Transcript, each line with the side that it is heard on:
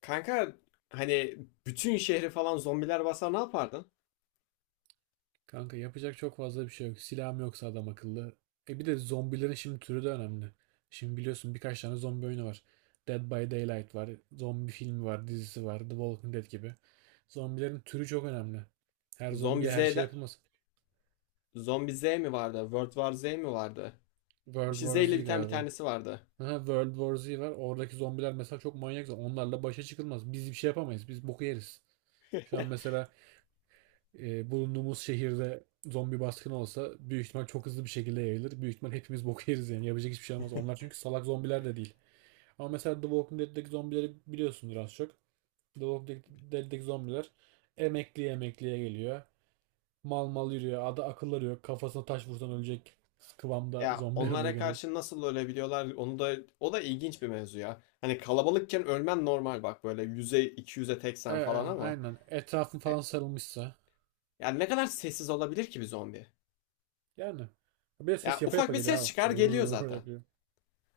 left: Kanka hani bütün şehri falan zombiler basa ne yapardın?
right: Kanka yapacak çok fazla bir şey yok. Silahım yoksa adam akıllı. E bir de zombilerin şimdi türü de önemli. Şimdi biliyorsun birkaç tane zombi oyunu var. Dead by Daylight var. Zombi filmi var, dizisi var. The Walking Dead gibi. Zombilerin türü çok önemli. Her
left: Zombi
right: zombiye her şey
left: Z'de
right: yapılmaz.
left: Zombi Z mi vardı? World War Z mi vardı? Bir
right: World
left: şey Z
right: War
left: ile
right: Z
left: biten bir
right: galiba.
left: tanesi vardı.
right: Aha, World War Z var. Oradaki zombiler mesela çok manyak. Onlarla başa çıkılmaz. Biz bir şey yapamayız. Biz boku yeriz. Şu an mesela bulunduğumuz şehirde zombi baskını olsa büyük ihtimal çok hızlı bir şekilde yayılır. Büyük ihtimal hepimiz boku yeriz yani. Yapacak hiçbir şey olmaz. Onlar çünkü salak zombiler de değil. Ama mesela The Walking Dead'deki zombileri biliyorsundur az çok. The Walking Dead'deki zombiler emekliye emekliye geliyor. Mal mal yürüyor. Adı akılları yok. Kafasına taş vursan ölecek kıvamda
left: Ya
right: zombiler oluyor
left: onlara
right: genelde.
left: karşı nasıl ölebiliyorlar? Onu da o da ilginç bir mevzu ya. Hani kalabalıkken ölmen normal bak böyle 100'e 200'e teksen falan ama
right: Aynen. Etrafın falan
left: he-
right: sarılmışsa.
left: ya ne kadar sessiz olabilir ki bir zombi?
right: Yani. Bir de
left: Ya
right: ses yapa
left: ufak
right: yapa
left: bir
right: geliyor
left: ses çıkar geliyor
right: abi.
left: zaten.
right: Yapıyor.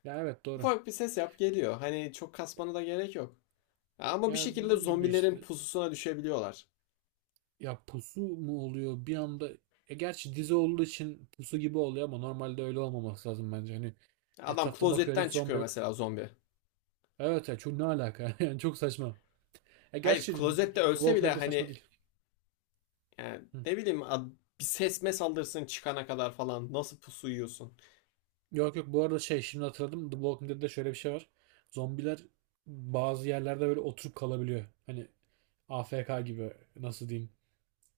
right: Ya evet doğru.
left: Ufak bir ses yap geliyor. Hani çok kasmana da gerek yok. Ya ama bir
right: Ya
left: şekilde
right: dediğim gibi
left: zombilerin
right: işte,
left: pususuna düşebiliyorlar.
right: ya pusu mu oluyor bir anda? E gerçi dizi olduğu için pusu gibi oluyor ama normalde öyle olmaması lazım bence. Hani
left: Adam
right: etrafta bakıyor
left: klozetten
right: hiç zombi
left: çıkıyor
right: yok.
left: mesela zombi.
right: Evet ya, çok ne alaka? Yani çok saçma. E
left: Hayır
right: gerçi The
left: klozette ölse
right: Walking
left: bile
right: Dead de saçma
left: hani
right: değil.
left: yani
right: Hı.
left: ne bileyim bir sesme saldırsın çıkana kadar falan nasıl pusu yiyorsun?
right: Yok yok, bu arada şey şimdi hatırladım. The Walking Dead'de şöyle bir şey var. Zombiler bazı yerlerde böyle oturup kalabiliyor. Hani AFK gibi, nasıl diyeyim.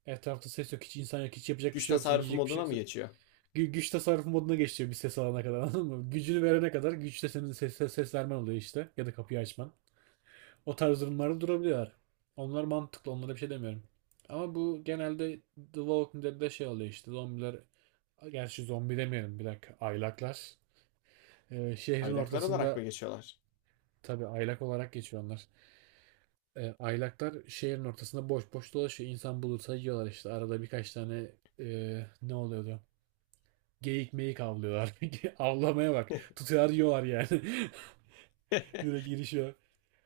right: Etrafta ses yok, hiç insan yok, hiç yapacak bir
left: Güç
right: şey yoksa,
left: tasarrufu
right: yiyecek bir şey
left: moduna mı
right: yoksa
left: geçiyor?
right: güç tasarrufu moduna geçiyor bir ses alana kadar, anladın mı? Gücünü verene kadar, güçte senin ses vermen oluyor işte. Ya da kapıyı açman. O tarz durumlarda durabiliyorlar. Onlar mantıklı. Onlara bir şey demiyorum. Ama bu genelde The Walking Dead'de şey oluyor işte. Zombiler, gerçi zombi demeyelim bir dakika. Aylaklar. Şehrin
left: Aylaklar olarak mı
right: ortasında,
left: geçiyorlar?
right: tabii aylak olarak geçiyor onlar. Aylaklar şehrin ortasında boş boş dolaşıyor. İnsan bulursa yiyorlar işte. Arada birkaç tane ne oluyordu? Geyik meyik avlıyorlar. Avlamaya bak. Tutuyorlar yiyorlar yani. Direkt girişiyor.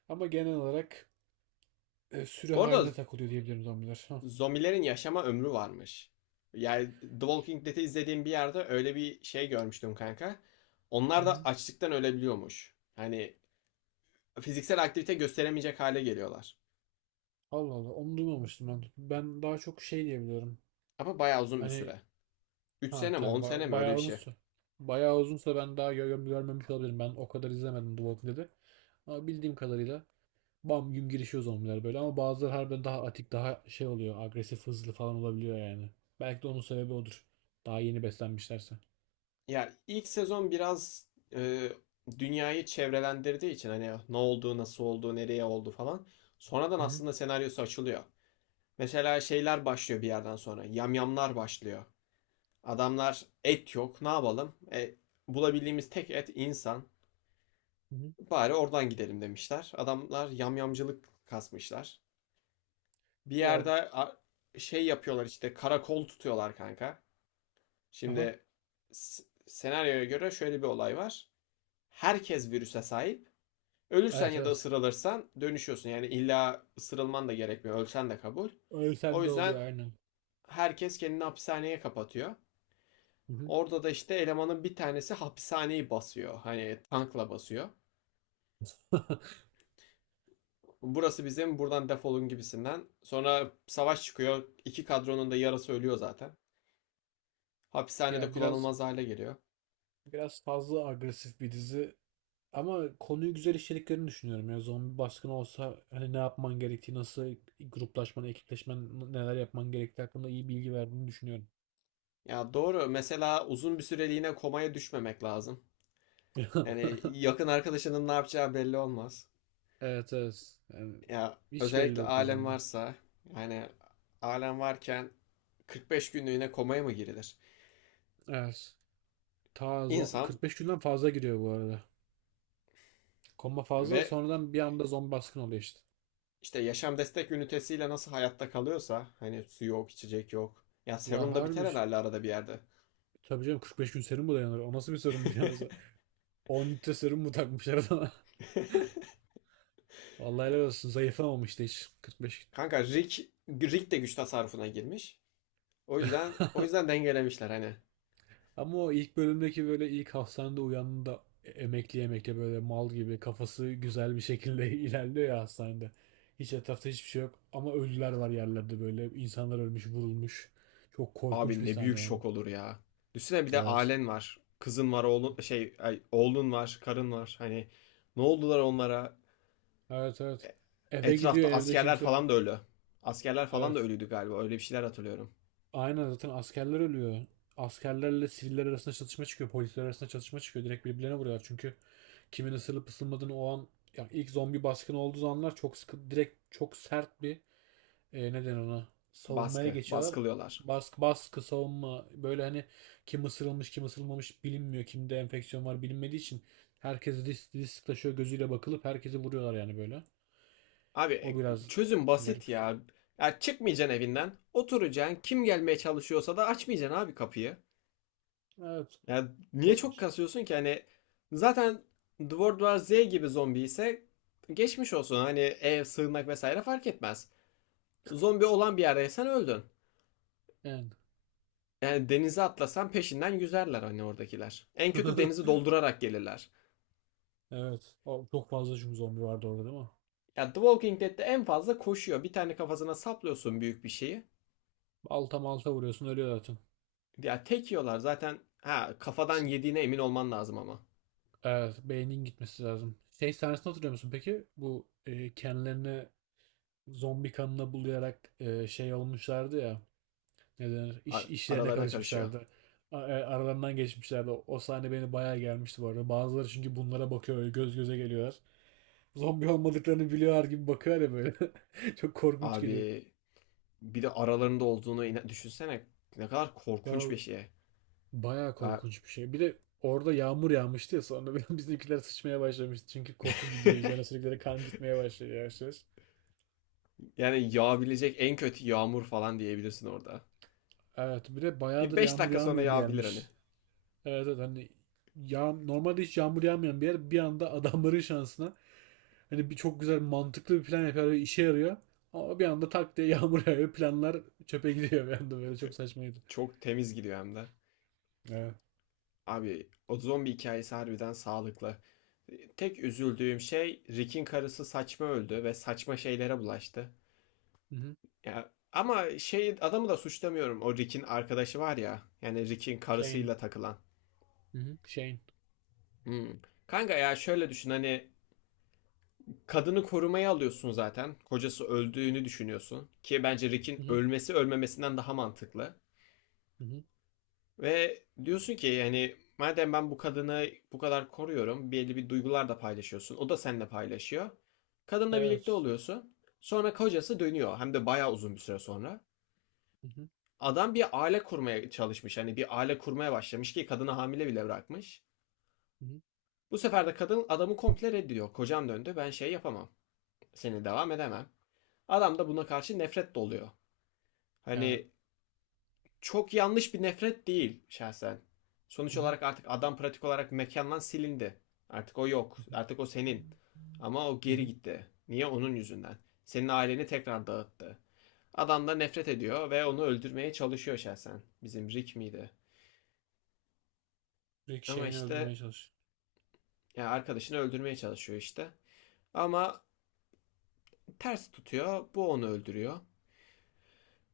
right: Ama genel olarak sürü
left: Bu arada
right: haline takılıyor diyebilirim zombiler. Ha.
left: zombilerin yaşama ömrü varmış. Yani The Walking Dead'i izlediğim bir yerde öyle bir şey görmüştüm kanka.
right: Hı
left: Onlar da
right: hı.
left: açlıktan ölebiliyormuş. Hani fiziksel aktivite gösteremeyecek hale geliyorlar.
right: Allah Allah, onu duymamıştım ben. Ben daha çok şey diyebiliyorum.
left: Ama bayağı uzun bir
right: Hani
left: süre. Üç
right: ha
left: sene mi 10
right: tabii
left: sene mi öyle bir
right: bayağı
left: şey.
right: uzunsa. Bayağı uzunsa ben daha görmemiş olabilirim. Ben o kadar izlemedim The Walking Dead'i. Ama bildiğim kadarıyla bam güm girişiyor zombiler böyle, ama bazıları harbiden daha atik daha şey oluyor, agresif hızlı falan olabiliyor yani. Belki de onun sebebi odur. Daha yeni beslenmişlerse.
left: Ya ilk sezon biraz e, dünyayı çevrelendirdiği için hani ne oldu, nasıl oldu, nereye oldu falan. Sonradan
right: Hı hı.
left: aslında senaryosu açılıyor. Mesela şeyler başlıyor bir yerden sonra. Yamyamlar başlıyor. Adamlar et yok, ne yapalım? Bulabildiğimiz tek et insan.
right: Hı hı.
left: Bari oradan gidelim demişler. Adamlar yamyamcılık kasmışlar. Bir
right: Ya
left: yerde şey yapıyorlar işte, karakol tutuyorlar kanka.
right: aha.
left: Şimdi senaryoya göre şöyle bir olay var. Herkes virüse sahip. Ölürsen
right: Evet
left: ya da
right: evet.
left: ısırılırsan dönüşüyorsun. Yani illa ısırılman da gerekmiyor. Ölsen de kabul. O
right: Öyle de
left: yüzden
right: oluyor, aynen.
left: herkes kendini hapishaneye kapatıyor.
right: Hı hı.
left: Orada da işte elemanın bir tanesi hapishaneyi basıyor. Hani tankla basıyor. Burası bizim, buradan defolun gibisinden. Sonra savaş çıkıyor. İki kadronun da yarısı ölüyor zaten. Hapishanede
right: Ya biraz,
left: kullanılmaz hale geliyor.
right: biraz fazla agresif bir dizi ama konuyu güzel işlediklerini düşünüyorum. Ya zombi baskını olsa, hani ne yapman gerektiği, nasıl gruplaşman, ekipleşmen, neler yapman gerektiği hakkında iyi bilgi verdiğini düşünüyorum.
left: Ya doğru. Mesela uzun bir süreliğine komaya düşmemek lazım. Yani yakın arkadaşının ne yapacağı belli olmaz.
right: Evet evet. Yani
left: Ya
right: hiç belli
left: özellikle
right: olmaz
left: alem
right: hem de.
left: varsa, yani alem varken 45 günlüğüne komaya mı girilir?
right: Evet. Ta
left: İnsan
right: 45 günden fazla gidiyor bu arada. Komba fazla
left: ve
right: sonradan bir anda zombi baskını oluyor işte.
left: işte yaşam destek ünitesiyle nasıl hayatta kalıyorsa, hani su yok, içecek yok. Ya
right: Ya
left: serum da biter
right: harbi,
left: herhalde arada bir yerde.
right: tabii canım 45 gün serum mu dayanır? O nasıl bir serum ya? 10 litre serum mu takmışlar adama? Vallahi helal olsun. Zayıflamamıştı hiç 45
left: Kanka Rick de güç tasarrufuna girmiş. O
right: gün.
left: yüzden o yüzden dengelemişler hani.
right: Ama o ilk bölümdeki böyle ilk hastanede uyandığında emekli emekli böyle mal gibi kafası güzel bir şekilde ilerliyor ya hastanede. Hiç etrafta hiçbir şey yok ama ölüler var yerlerde böyle. İnsanlar ölmüş, vurulmuş. Çok korkunç
left: Abi
right: bir
left: ne büyük
right: sahne yani.
left: şok olur ya. Düşünsene bir de
right: Evet.
left: ailen var. Kızın var, oğlun var, karın var. Hani ne oldular onlara?
right: Evet evet.
left: E-
right: Eve
left: Etrafta
right: gidiyor, evde
left: askerler
right: kimse yok.
left: falan da ölü. Askerler falan da
right: Evet.
left: ölüydü galiba. Öyle bir şeyler hatırlıyorum.
right: Aynen, zaten askerler ölüyor. Askerlerle siviller arasında çatışma çıkıyor. Polisler arasında çatışma çıkıyor. Direkt birbirlerine vuruyorlar. Çünkü kimin ısırılıp ısırmadığını o an, yani ilk zombi baskını olduğu anlar çok sıkı, direkt çok sert bir neden ona savunmaya geçiyorlar.
left: Baskılıyorlar.
right: Baskı baskı savunma böyle, hani kim ısırılmış kim ısırılmamış bilinmiyor. Kimde enfeksiyon var bilinmediği için herkes risk taşıyor gözüyle bakılıp herkesi vuruyorlar yani böyle.
left: Abi
right: O biraz
left: çözüm basit
right: garip.
left: ya. Ya çıkmayacaksın evinden. Oturacaksın. Kim gelmeye çalışıyorsa da açmayacaksın abi kapıyı.
right: Evet.
left: Ya niye
right: Ko-
left: çok kasıyorsun ki? Hani zaten The World War Z gibi zombi ise geçmiş olsun. Hani ev, sığınmak vesaire fark etmez. Zombi olan bir yerdeysen öldün.
right: Yani.
left: Yani denize atlasan peşinden yüzerler hani oradakiler. En kötü denizi doldurarak gelirler.
right: Evet. O, çok fazla çünkü zombi vardı orada değil mi?
left: Ya The Walking Dead'de en fazla koşuyor. Bir tane kafasına saplıyorsun büyük bir şeyi.
right: Alta malta vuruyorsun ölüyor zaten.
left: Ya tek yiyorlar zaten. Ha kafadan
right: Ş-
left: yediğine emin olman lazım ama.
right: Evet. Beynin gitmesi lazım. Şey sahnesini hatırlıyor musun peki? Bu kendilerini zombi kanına bulayarak şey olmuşlardı ya. Ne denir? İşlerine
left: Aralarına karışıyor.
right: karışmışlardı. Aralarından geçmişlerdi. O, o sahne beni bayağı gelmişti bu arada. Bazıları çünkü bunlara bakıyor, öyle göz göze geliyorlar. Zombi olmadıklarını biliyorlar gibi bakıyorlar ya böyle. Çok korkunç geliyor.
left: Abi bir de aralarında olduğunu düşünsene. Ne kadar korkunç
right: Ya,
left: bir şey.
right: bayağı
left: Ya-
right: korkunç bir şey. Bir de orada yağmur yağmıştı ya sonra bizimkiler sıçmaya başlamıştı. Çünkü koku gidiyor. Üzerine sürekli de kan gitmeye başlıyor yavaş yavaş.
left: yani yağabilecek en kötü yağmur falan diyebilirsin orada.
right: Evet, bir de
left: Bir
right: bayağıdır
left: 5
right: yağmur
left: dakika sonra
right: yağmayan bir
left: yağabilir
right: yermiş.
left: hani.
right: Evet evet, hani normalde hiç yağmur yağmayan bir yer bir anda adamların şansına, hani bir çok güzel mantıklı bir plan yapıyor ve işe yarıyor. Ama bir anda tak diye yağmur yağıyor. Planlar çöpe gidiyor bir anda, böyle çok saçmaydı.
left: Çok temiz gidiyor hem de.
right: Evet.
left: Abi o zombi hikayesi harbiden sağlıklı. Tek üzüldüğüm şey, Rick'in karısı saçma öldü ve saçma şeylere bulaştı.
right: Hı hı.
left: Ya ama şey, adamı da suçlamıyorum. O Rick'in arkadaşı var ya. Yani Rick'in
right: Shane.
left: karısıyla takılan.
right: Hı hı. Shane.
left: Hmm. Kanka ya şöyle düşün, hani kadını korumaya alıyorsun zaten. Kocası öldüğünü düşünüyorsun. Ki bence
right: Hı
left: Rick'in
right: hı.
left: ölmesi ölmemesinden daha mantıklı.
right: Hı hı.
left: Ve diyorsun ki, yani madem ben bu kadını bu kadar koruyorum. Belli bir duygular da paylaşıyorsun. O da seninle paylaşıyor. Kadınla birlikte
right: Evet.
left: oluyorsun. Sonra kocası dönüyor. Hem de bayağı uzun bir süre sonra.
right: Hı hı.
left: Adam bir aile kurmaya çalışmış. Hani bir aile kurmaya başlamış ki kadını hamile bile bırakmış.
right: Hı hı.
left: Bu sefer de kadın adamı komple reddediyor. Kocam döndü, ben şey yapamam. Seni devam edemem. Adam da buna karşı nefret doluyor.
right: Ya.
left: Hani çok yanlış bir nefret değil şahsen. Sonuç
right: Hı
left: olarak artık adam pratik olarak mekandan silindi. Artık o yok.
right: hı.
left: Artık o senin. Ama o
right: Hı
left: geri
right: hı.
left: gitti. Niye? Onun yüzünden. Senin aileni tekrar dağıttı. Adam da nefret ediyor ve onu öldürmeye çalışıyor şahsen. Bizim Rick miydi?
right: Sürekli
left: Ama
right: şeyini
left: işte,
right: öldürmeye çalış.
left: yani arkadaşını öldürmeye çalışıyor işte. Ama ters tutuyor. Bu onu öldürüyor.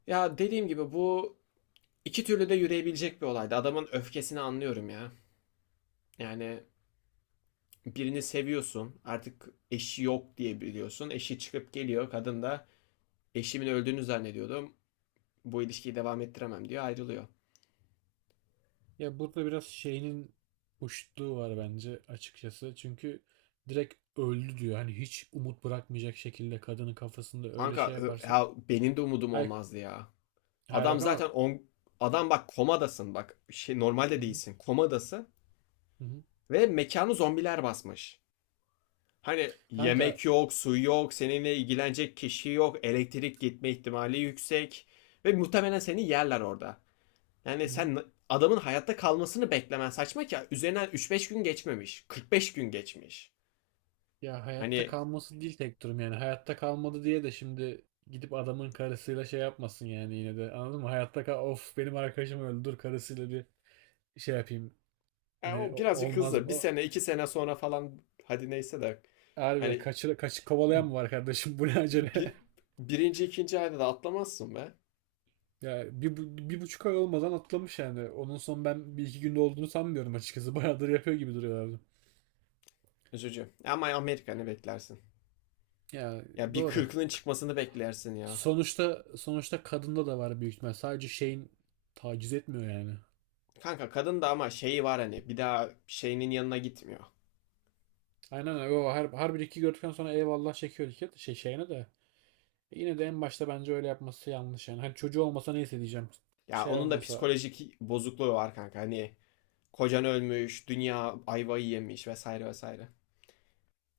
left: Ya dediğim gibi bu iki türlü de yürüyebilecek bir olaydı. Adamın öfkesini anlıyorum ya. Yani birini seviyorsun. Artık eşi yok diye biliyorsun. Eşi çıkıp geliyor. Kadın da eşimin öldüğünü zannediyordum, bu ilişkiyi devam ettiremem diyor. Ayrılıyor.
right: Ya burada biraz şeyinin hoşluğu var bence açıkçası. Çünkü direkt öldü diyor. Hani hiç umut bırakmayacak şekilde kadının kafasında öyle
left: Kanka
right: şey yaparsa.
left: ya benim de umudum
right: Hay,
left: olmazdı ya.
right: hay
left: Adam
right: bak ama
left: zaten on, adam bak, komadasın, bak şey,
right: hı
left: normalde
right: hı,
left: değilsin, komadasın
right: hı hı.
left: ve mekanı zombiler basmış. Hani
right: Kanka
left: yemek yok, su yok, seninle ilgilenecek kişi yok, elektrik gitme ihtimali yüksek ve muhtemelen seni yerler orada.
right: hı
left: Yani
right: hı.
left: sen adamın hayatta kalmasını beklemen saçma, ki üzerinden üç beş gün geçmemiş, 45 gün geçmiş.
right: Ya hayatta
left: Hani
right: kalması değil tek durum yani. Hayatta kalmadı diye de şimdi gidip adamın karısıyla şey yapmasın yani yine de. Anladın mı? Hayatta kal of, benim arkadaşım öldü, dur karısıyla bir şey yapayım.
left: ya
right: Hani
left: o birazcık
right: olmaz
left: hızlı. Bir
right: o.
left: sene, iki sene sonra falan hadi neyse de,
right: Harbi
left: hani
right: kaçı kovalayan mı var kardeşim, bu ne acele?
left: bir, birinci, ikinci ayda da atlamazsın be.
right: Ya bir, bir buçuk ay olmadan atlamış yani. Onun son ben bir iki günde olduğunu sanmıyorum açıkçası. Bayağıdır yapıyor gibi duruyorlardı.
left: Üzücü. Ama Amerika, ne beklersin?
right: Ya
left: Ya bir
right: doğru.
left: kırkının çıkmasını beklersin ya.
right: Sonuçta, sonuçta kadında da var büyük ihtimal. Sadece şeyin taciz etmiyor yani.
left: Kanka kadın da ama şeyi var, hani bir daha şeyinin yanına gitmiyor.
right: Aynen öyle. O her bir iki gördükten sonra eyvallah çekiyor iki şey şeyine de. E yine de en başta bence öyle yapması yanlış yani. Hani çocuğu olmasa neyse diyeceğim.
left: Ya
right: Şey
left: onun da
right: olmasa
left: psikolojik bozukluğu var kanka. Hani kocan ölmüş, dünya ayvayı yemiş vesaire vesaire.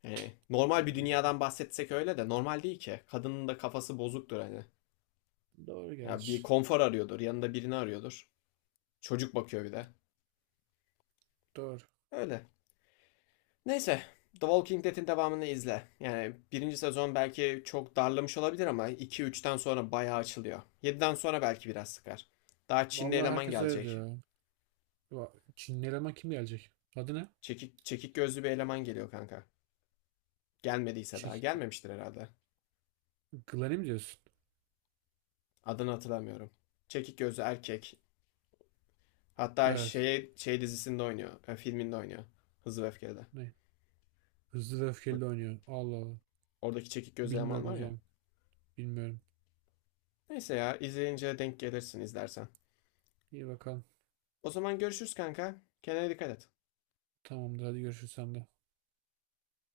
left: Yani normal bir
right: yani,
left: dünyadan bahsetsek öyle de normal değil ki. Kadının da kafası bozuktur hani.
right: doğru
left: Ya
right: gerçi.
left: bir konfor arıyordur, yanında birini arıyordur. Çocuk bakıyor bir de.
right: Doğru.
left: Öyle. Neyse, The Walking Dead'in devamını izle. Yani birinci sezon belki çok darlamış olabilir ama iki üçten sonra bayağı açılıyor. Yediden sonra belki biraz sıkar. Daha Çinli
right: Vallahi
left: eleman
right: herkes öyle
left: gelecek.
right: diyor. Ya, Çinli eleman kim gelecek? Adı ne?
left: Çekik gözlü bir eleman geliyor kanka. Gelmediyse daha.
right: Çek,
left: Gelmemiştir herhalde.
right: Glen'i mi diyorsun?
left: Adını hatırlamıyorum. Çekik gözlü erkek. Hatta
right: Evet.
left: şey dizisinde oynuyor. Filminde oynuyor. Hızlı ve Öfkeli'de.
right: Ne? Hızlı ve öfkeli de oynuyor. Allah Allah.
left: Oradaki çekik gözlü eleman
right: Bilmiyorum o
left: var ya.
right: zaman. Bilmiyorum.
left: Neyse ya, izleyince denk gelirsin izlersen.
right: İyi bakalım.
left: O zaman görüşürüz kanka. Kendine dikkat et.
right: Tamamdır, hadi görüşürüz sen de.